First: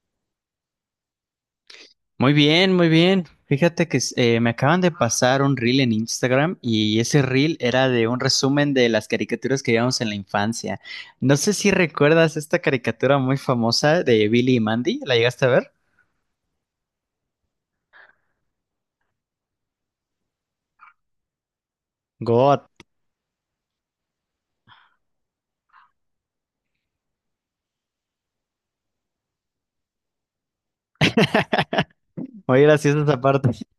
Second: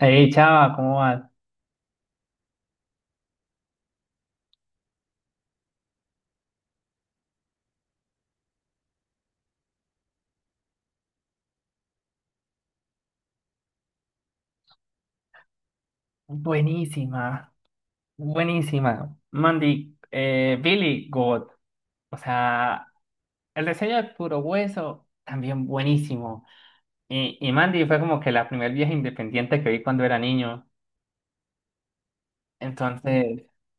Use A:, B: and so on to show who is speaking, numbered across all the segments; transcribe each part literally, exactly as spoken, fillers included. A: Hey, chava, ¿cómo vas?
B: Muy bien, muy bien. Fíjate que eh, me acaban de pasar un reel en Instagram y ese reel era de un resumen de las caricaturas que veíamos en la infancia. No sé si recuerdas esta caricatura muy famosa de Billy y Mandy, ¿la llegaste a ver?
A: Buenísima, buenísima. Mandy, eh, Billy, God. O
B: God,
A: sea, el diseño de puro hueso, también buenísimo. Y, y Mandy fue como que la primer vieja independiente que vi cuando era niño.
B: muy graciosa esa
A: Entonces,
B: parte.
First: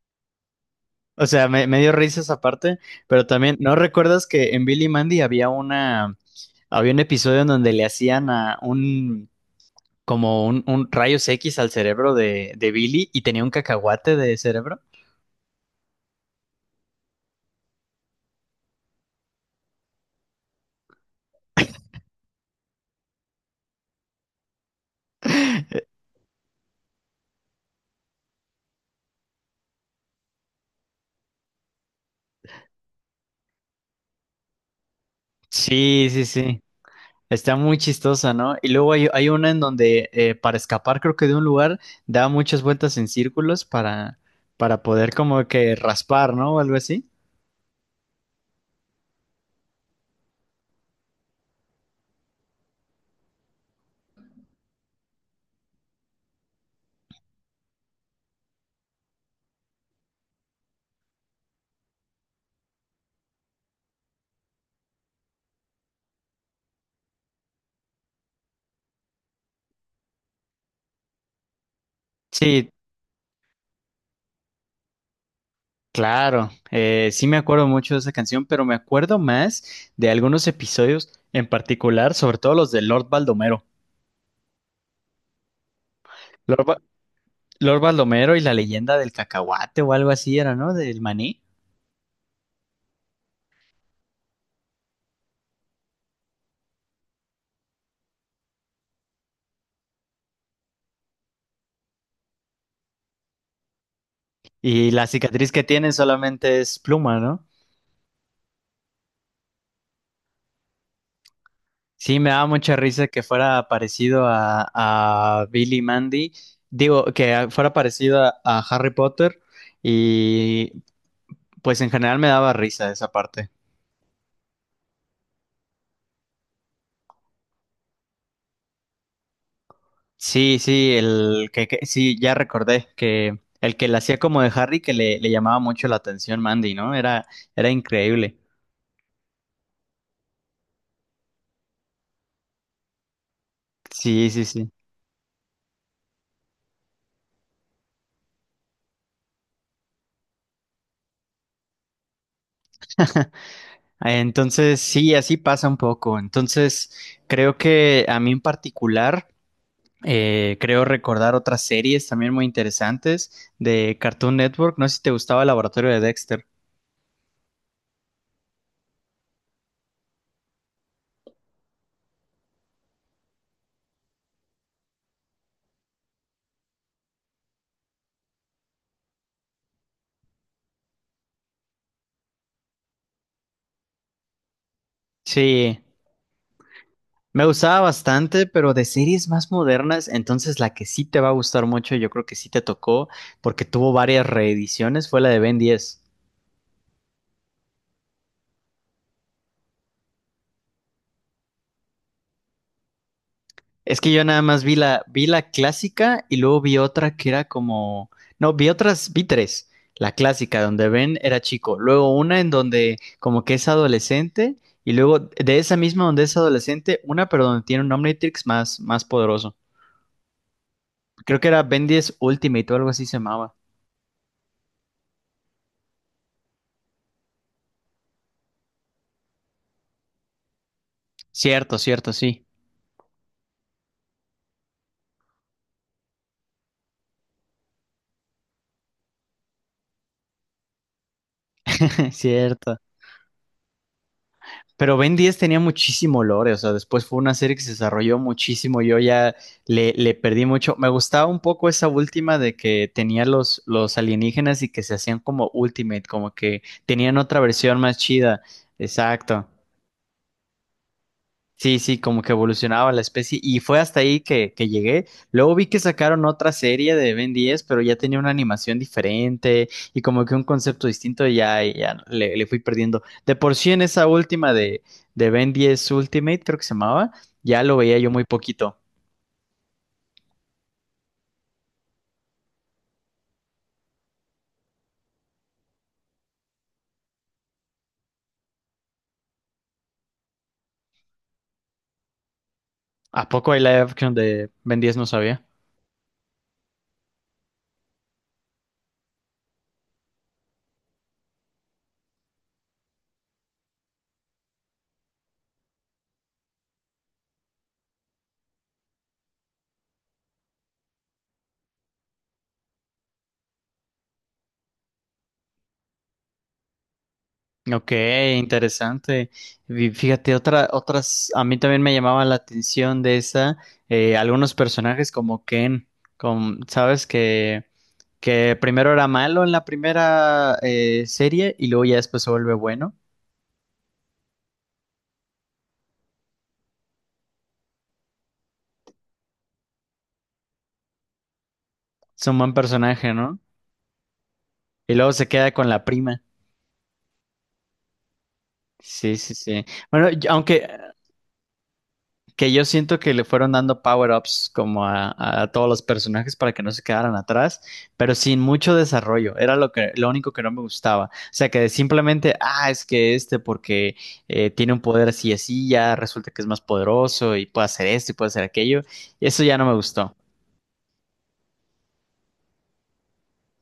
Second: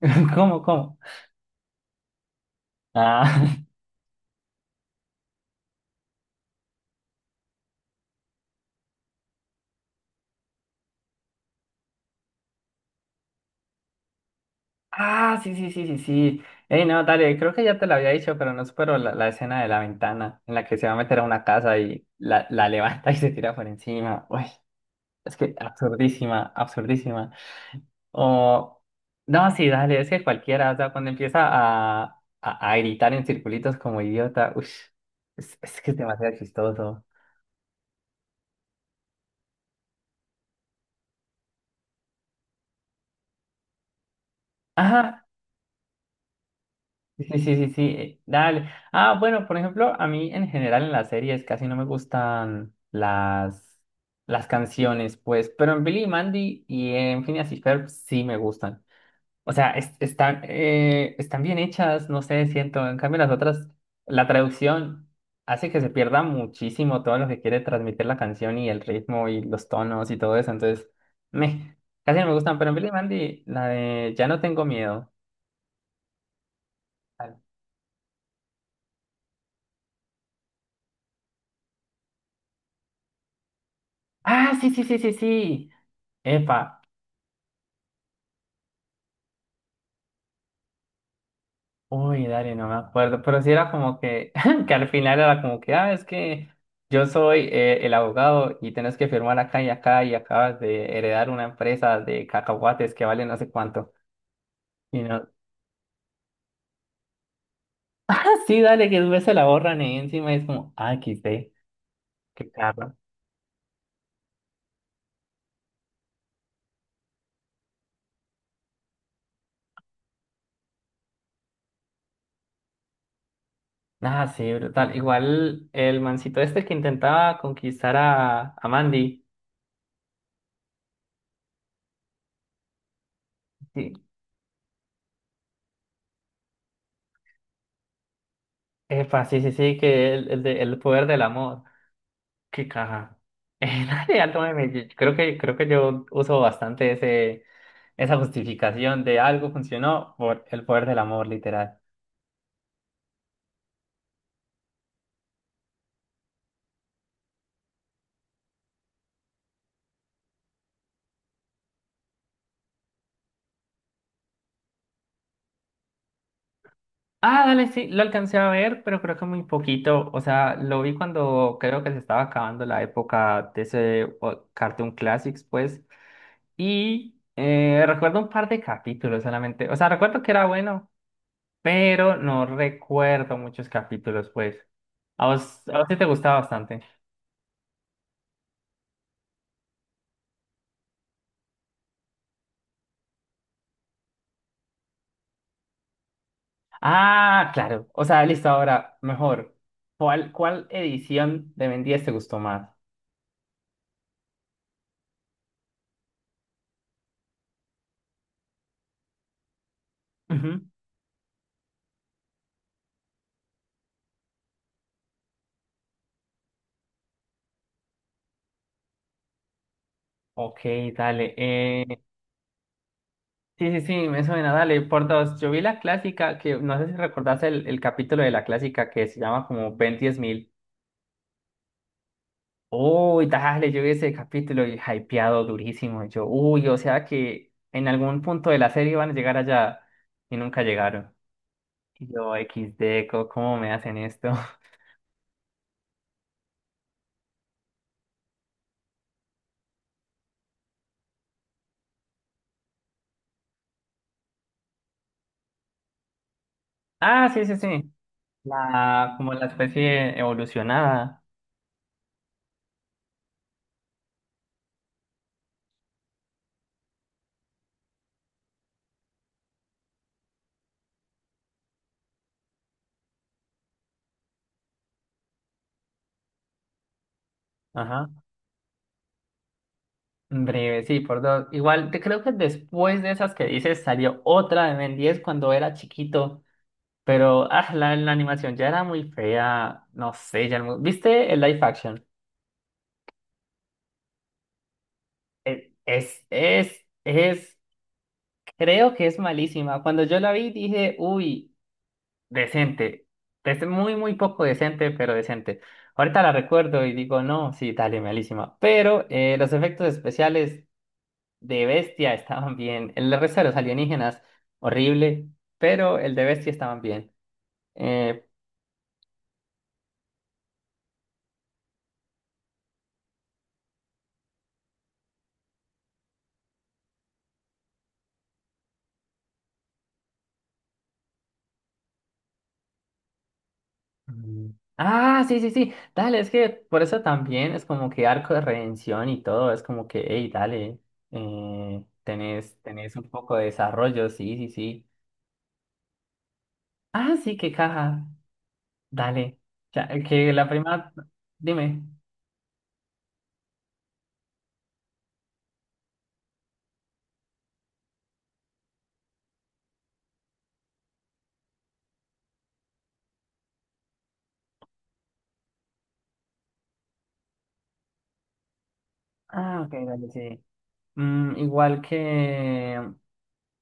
A: ¿cómo, cómo?
B: O sea, me, me dio risa esa parte, pero
A: Ah,
B: también, ¿no recuerdas que en Billy y Mandy había una, había un episodio en donde le hacían a un, como un, un rayos X al cerebro de, de Billy y tenía un cacahuate de cerebro?
A: ah, sí, sí, sí, sí, sí. Hey, no, dale, creo que ya te lo había dicho, pero no supero la, la escena de la ventana en la que se va a meter a una casa y la, la levanta y se tira por encima. Uy, es que absurdísima, absurdísima. O, no, sí, dale, es que cualquiera, o sea, cuando empieza a, a, a gritar en circulitos como idiota, uff, es, es que es
B: Sí, sí,
A: demasiado
B: sí.
A: chistoso.
B: Está muy chistosa, ¿no? Y luego hay, hay una en donde eh, para escapar, creo que de un lugar, da muchas vueltas en círculos para, para poder
A: Ajá,
B: como que raspar, ¿no? O algo así.
A: sí, sí, sí, sí, eh, dale. Ah, bueno, por ejemplo, a mí en general en las series casi no me gustan las, las canciones, pues, pero en Billy y Mandy y en Phineas y Ferb sí me gustan. O sea, es- están, eh, están bien hechas, no sé, siento. En cambio, las otras, la traducción hace que se pierda muchísimo todo lo que quiere transmitir la canción y el ritmo y los tonos y todo eso. Entonces, me, casi no me gustan.
B: Sí,
A: Pero en Billy Mandy, la de Ya no tengo miedo.
B: claro. Eh, sí me acuerdo mucho de esa canción, pero me acuerdo más de algunos episodios en particular, sobre todo los de Lord Baldomero.
A: Ah, sí, sí, sí, sí, sí.
B: Lord,
A: Epa,
B: Ba- Lord Baldomero y la leyenda del cacahuate o algo así era, ¿no? Del maní.
A: uy, dale, no me acuerdo, pero sí era como que, que al final era como que, ah, es que yo soy eh, el abogado y tenés que firmar acá y acá y acabas de heredar una empresa de cacahuates que vale no sé cuánto.
B: Y
A: Y
B: la
A: no,
B: cicatriz que tiene solamente es pluma, ¿no?
A: ah, sí, dale, que después se la borran y encima es como, ah, quité,
B: Sí, me daba
A: qué
B: mucha
A: carro.
B: risa que fuera parecido a, a Billy Mandy, digo, que fuera parecido a, a Harry Potter y pues en general me daba risa esa parte.
A: Ah, sí, brutal. Igual el mancito este que intentaba conquistar a, a Mandy,
B: Sí, sí, el que, que- sí, ya recordé que el que
A: sí,
B: la hacía como de Harry que le, le llamaba mucho la atención Mandy, ¿no? Era, era increíble.
A: epa, sí, sí, sí, que el, el, de- el poder del amor. ¿Qué caja? Eh, la de
B: Sí,
A: Alto
B: sí,
A: de
B: sí.
A: Medellín. Creo que, creo que yo uso bastante ese, esa justificación de algo funcionó por el poder del amor, literal.
B: Entonces, sí, así pasa un poco. Entonces, creo que a mí en particular. Eh, creo recordar otras series también muy interesantes de Cartoon Network. No sé si te gustaba el Laboratorio de Dexter.
A: Ah, dale, sí, lo alcancé a ver, pero creo que muy poquito. O sea, lo vi cuando creo que se estaba acabando la época de ese o- Cartoon Classics, pues. Y eh, recuerdo un par de capítulos solamente. O sea, recuerdo que era bueno, pero no recuerdo muchos capítulos, pues. A vos, a
B: Sí,
A: vos sí te gustaba bastante.
B: me gustaba bastante, pero de series más modernas, entonces la que sí te va a gustar mucho, yo creo que sí te tocó, porque tuvo varias reediciones, fue la de Ben diez.
A: Ah, claro. O sea, listo, ahora, mejor. ¿Cuál, cuál edición de Ben diez te gustó más?
B: Es que yo nada más vi la, vi la clásica y luego vi otra que era como. No, vi otras, vi tres. La clásica,
A: Ujú.
B: donde Ben era chico. Luego una en donde como que es adolescente. Y luego de esa misma donde es adolescente, una pero donde tiene un Omnitrix más, más poderoso.
A: Ok, dale.
B: Creo que era
A: Eh,
B: Ben diez Ultimate o algo así se llamaba.
A: sí, sí, sí, me suena, dale, por dos. Yo vi la clásica, que no sé si recordás el, el capítulo de la clásica que se llama como Ben diez mil.
B: Cierto, cierto, sí.
A: Uy, dale, yo vi ese capítulo y hypeado durísimo. Yo, uy, o sea que en algún punto de la serie van a llegar allá y nunca llegaron. Y yo,
B: Cierto.
A: equis de, co- ¿cómo me hacen esto?
B: Pero Ben diez tenía muchísimo lore, o sea, después fue una serie que se desarrolló muchísimo, yo ya le, le perdí mucho. Me gustaba un poco esa última de que tenía los, los alienígenas y que se hacían como Ultimate, como que tenían
A: Ah,
B: otra
A: sí, sí,
B: versión
A: sí.
B: más chida.
A: La, como
B: Exacto.
A: la especie evolucionada.
B: Sí, sí, como que evolucionaba la especie y fue hasta ahí que, que llegué. Luego vi que sacaron otra serie de Ben diez, pero ya tenía una animación diferente y como que un concepto distinto y ya, y ya le, le fui perdiendo. De por sí en esa última de, de Ben diez Ultimate, creo que se llamaba, ya lo veía yo
A: Ajá.
B: muy poquito.
A: Breve, sí, por dos. Igual, te creo que después de esas que dices salió otra de Ben diez cuando era chiquito. Pero ah, la, la animación ya era muy fea. No sé, ya no- ¿viste el live action?
B: ¿A poco hay live action de Ben diez? No sabía.
A: Es, es, es, creo que es malísima. Cuando yo la vi dije, uy, decente. Es muy, muy poco decente, pero decente. Ahorita la recuerdo y digo, no, sí, dale, malísima. Pero eh, los efectos especiales de Bestia estaban bien. El resto de los alienígenas, horrible, pero el de Bestia estaban bien.
B: Ok,
A: Eh,
B: interesante. Y fíjate, otra, otras, a mí también me llamaba la atención de esa, eh, algunos personajes como Ken, con, sabes que, que primero era malo en la primera eh, serie y luego ya después se vuelve bueno.
A: Mm. Ah, sí, sí, sí. Dale, es que por eso también es como que arco de redención y todo. Es como que, hey, dale, eh,
B: Es un buen
A: tenés, tenés un
B: personaje,
A: poco
B: ¿no?
A: de desarrollo, sí, sí, sí.
B: Y luego se queda con la prima.
A: Ah, sí, qué caja.
B: Sí, sí,
A: Dale.
B: sí.
A: O sea,
B: Bueno, yo-
A: que la
B: aunque
A: prima, dime.
B: que yo siento que le fueron dando power-ups como a, a todos los personajes para que no se quedaran atrás, pero sin mucho desarrollo. Era lo que, lo único que no me gustaba. O sea, que simplemente, ah, es que este porque eh, tiene un poder así y así, ya resulta que es más poderoso y puede hacer esto y puede hacer aquello. Eso ya
A: Ah,
B: no
A: ok,
B: me
A: dale,
B: gustó.
A: sí. Mm, igual que.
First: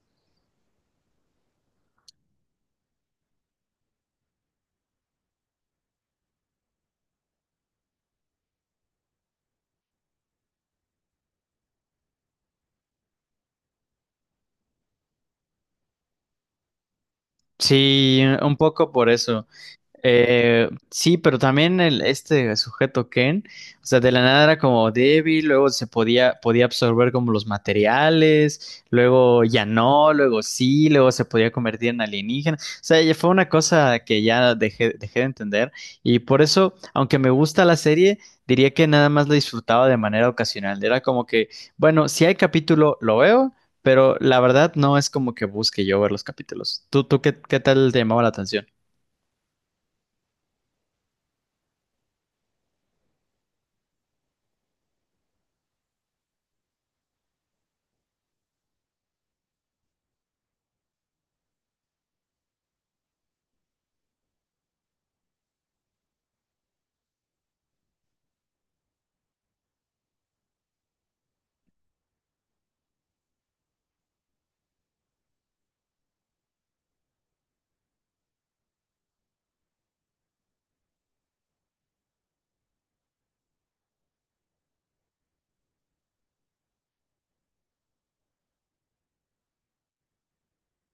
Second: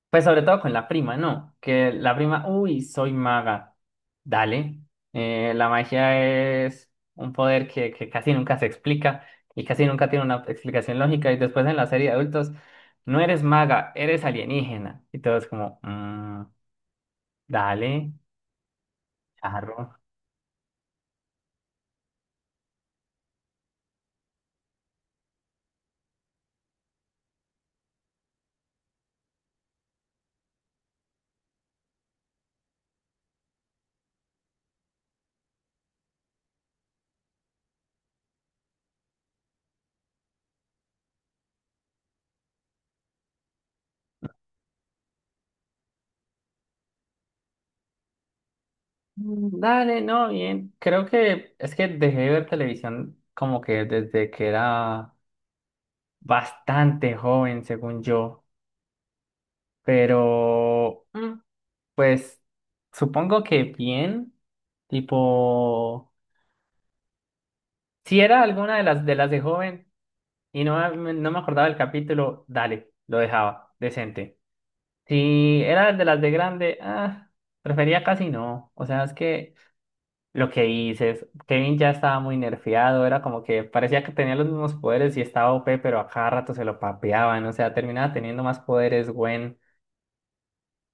A: Pues sobre todo con la prima, ¿no? Que la prima, uy, soy maga. Dale. Eh, la magia es un poder que, que casi nunca se explica y casi nunca tiene una explicación lógica. Y después en la serie de adultos, no eres maga, eres alienígena. Y todo es como, "Mm, dale,
B: Sí, un poco por eso.
A: charro."
B: Eh, sí, pero también el, este sujeto Ken, o sea, de la nada era como débil, luego se podía, podía absorber como los materiales, luego ya no, luego sí, luego se podía convertir en alienígena. O sea, ya fue una cosa que ya dejé, dejé de entender y por eso, aunque me gusta la serie, diría que nada más la disfrutaba de manera ocasional. Era como que, bueno, si hay capítulo, lo veo, pero la verdad no es como que busque yo ver los capítulos. ¿Tú, tú qué, qué tal te llamaba la atención?
A: Mm, dale, no, bien. Creo que es que dejé de ver televisión como que desde que era bastante joven, según yo. Pero, mm, pues supongo que bien, tipo, si era alguna de las de las de joven y no, me- no me acordaba el capítulo, dale, lo dejaba, decente. Si era de las de grande, ah, prefería casi no. O sea, es que lo que dices, Kevin ya estaba muy nerfeado, era como que parecía que tenía los mismos poderes y estaba O P, pero a cada rato se lo papeaban, o sea, terminaba teniendo más poderes, Gwen,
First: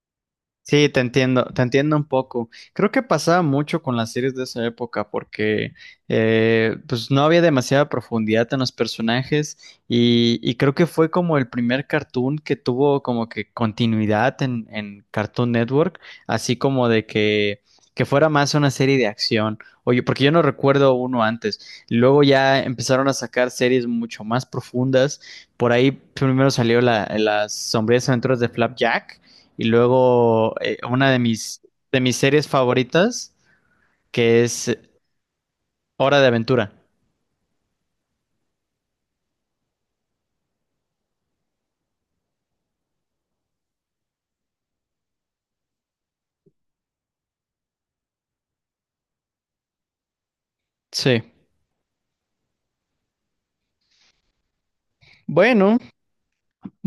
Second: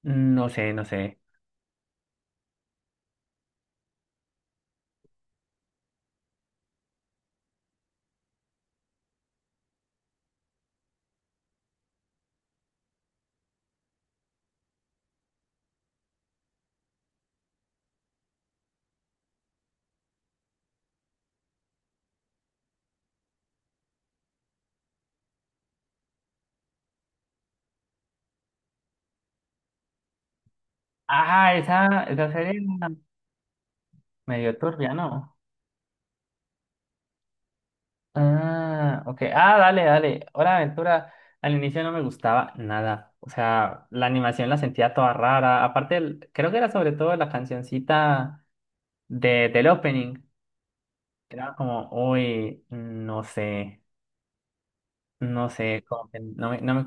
A: no sé, no
B: Sí, te
A: sé.
B: entiendo, te entiendo un poco. Creo que pasaba mucho con las series de esa época porque eh, pues no había demasiada profundidad en los personajes y, y creo que fue como el primer cartoon que tuvo como que continuidad en, en Cartoon Network, así como de que, que fuera más una serie de acción. Oye, porque yo no recuerdo uno antes. Luego ya empezaron a sacar series mucho más profundas. Por ahí primero salió la, las sombrías aventuras de Flapjack y luego eh, una de
A: Ah,
B: mis, de
A: esa,
B: mis
A: esa
B: series
A: serie era
B: favoritas, que
A: medio
B: es
A: turbia, ¿no?
B: Hora de Aventura.
A: Ah, ok. Ah, dale, dale. Hora de Aventura al inicio no me gustaba nada. O sea, la animación la sentía toda rara. Aparte, el- creo que era sobre todo la cancioncita de, del opening.
B: Sí.
A: Era como, uy, no sé, no
B: Bueno,
A: sé, como que no me, no me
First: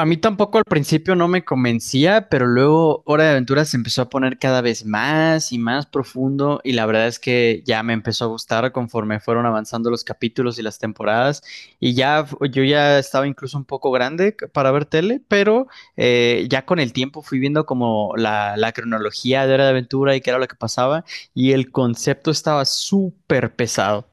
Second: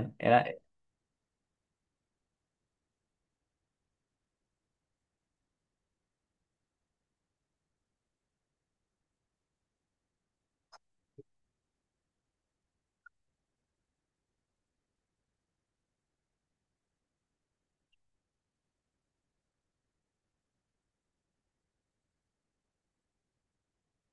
B: a mí
A: Era,
B: tampoco al principio no me convencía, pero luego Hora de Aventura se empezó a poner cada vez más y más profundo y la verdad es que ya me empezó a gustar conforme fueron avanzando los capítulos y las temporadas y ya f- yo ya estaba incluso un poco grande c- para ver tele, pero eh, ya con el tiempo fui viendo como la, la cronología de Hora de Aventura y qué era lo que pasaba y el concepto estaba súper pesado.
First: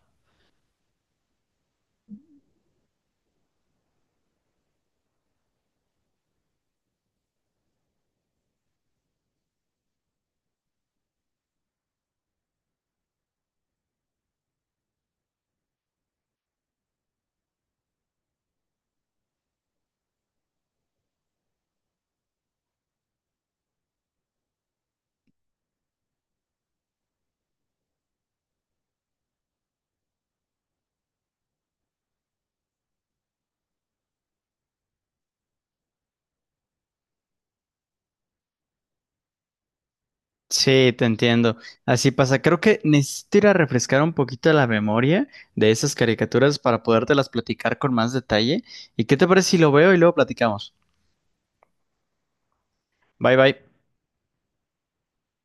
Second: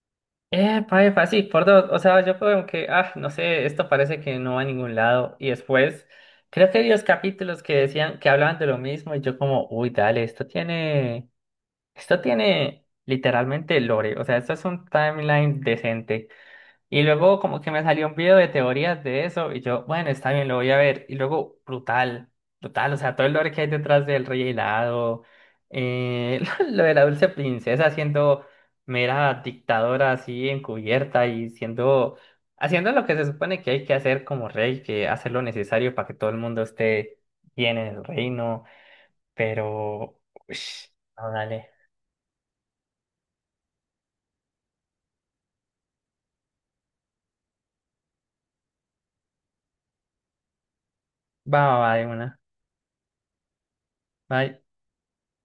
A: eh, pa, epa, sí, por dos. O sea, yo como que, ah, no sé, esto parece que no va a ningún lado. Y después, creo que vi los capítulos que decían, que hablaban de lo mismo y yo como, uy, dale, esto tiene... Esto tiene literalmente lore, o sea, esto es un timeline decente. Y luego como que me salió un video de teorías de eso y yo, bueno, está bien, lo voy a ver. Y luego, brutal, brutal, o sea, todo el lore que hay detrás del rey helado, eh, lo de la dulce princesa siendo mera dictadora así encubierta y siendo, haciendo lo que se supone que hay que hacer como rey, que hacer lo necesario para que todo el mundo esté bien en el reino, pero, ush,
B: Sí, te
A: no,
B: entiendo.
A: dale.
B: Así pasa. Creo que necesito ir a refrescar un poquito la memoria de esas caricaturas para podértelas platicar con más detalle. ¿Y qué te parece si lo veo y luego platicamos?
A: Va, va, va, de una.
B: Bye bye.
A: Bye.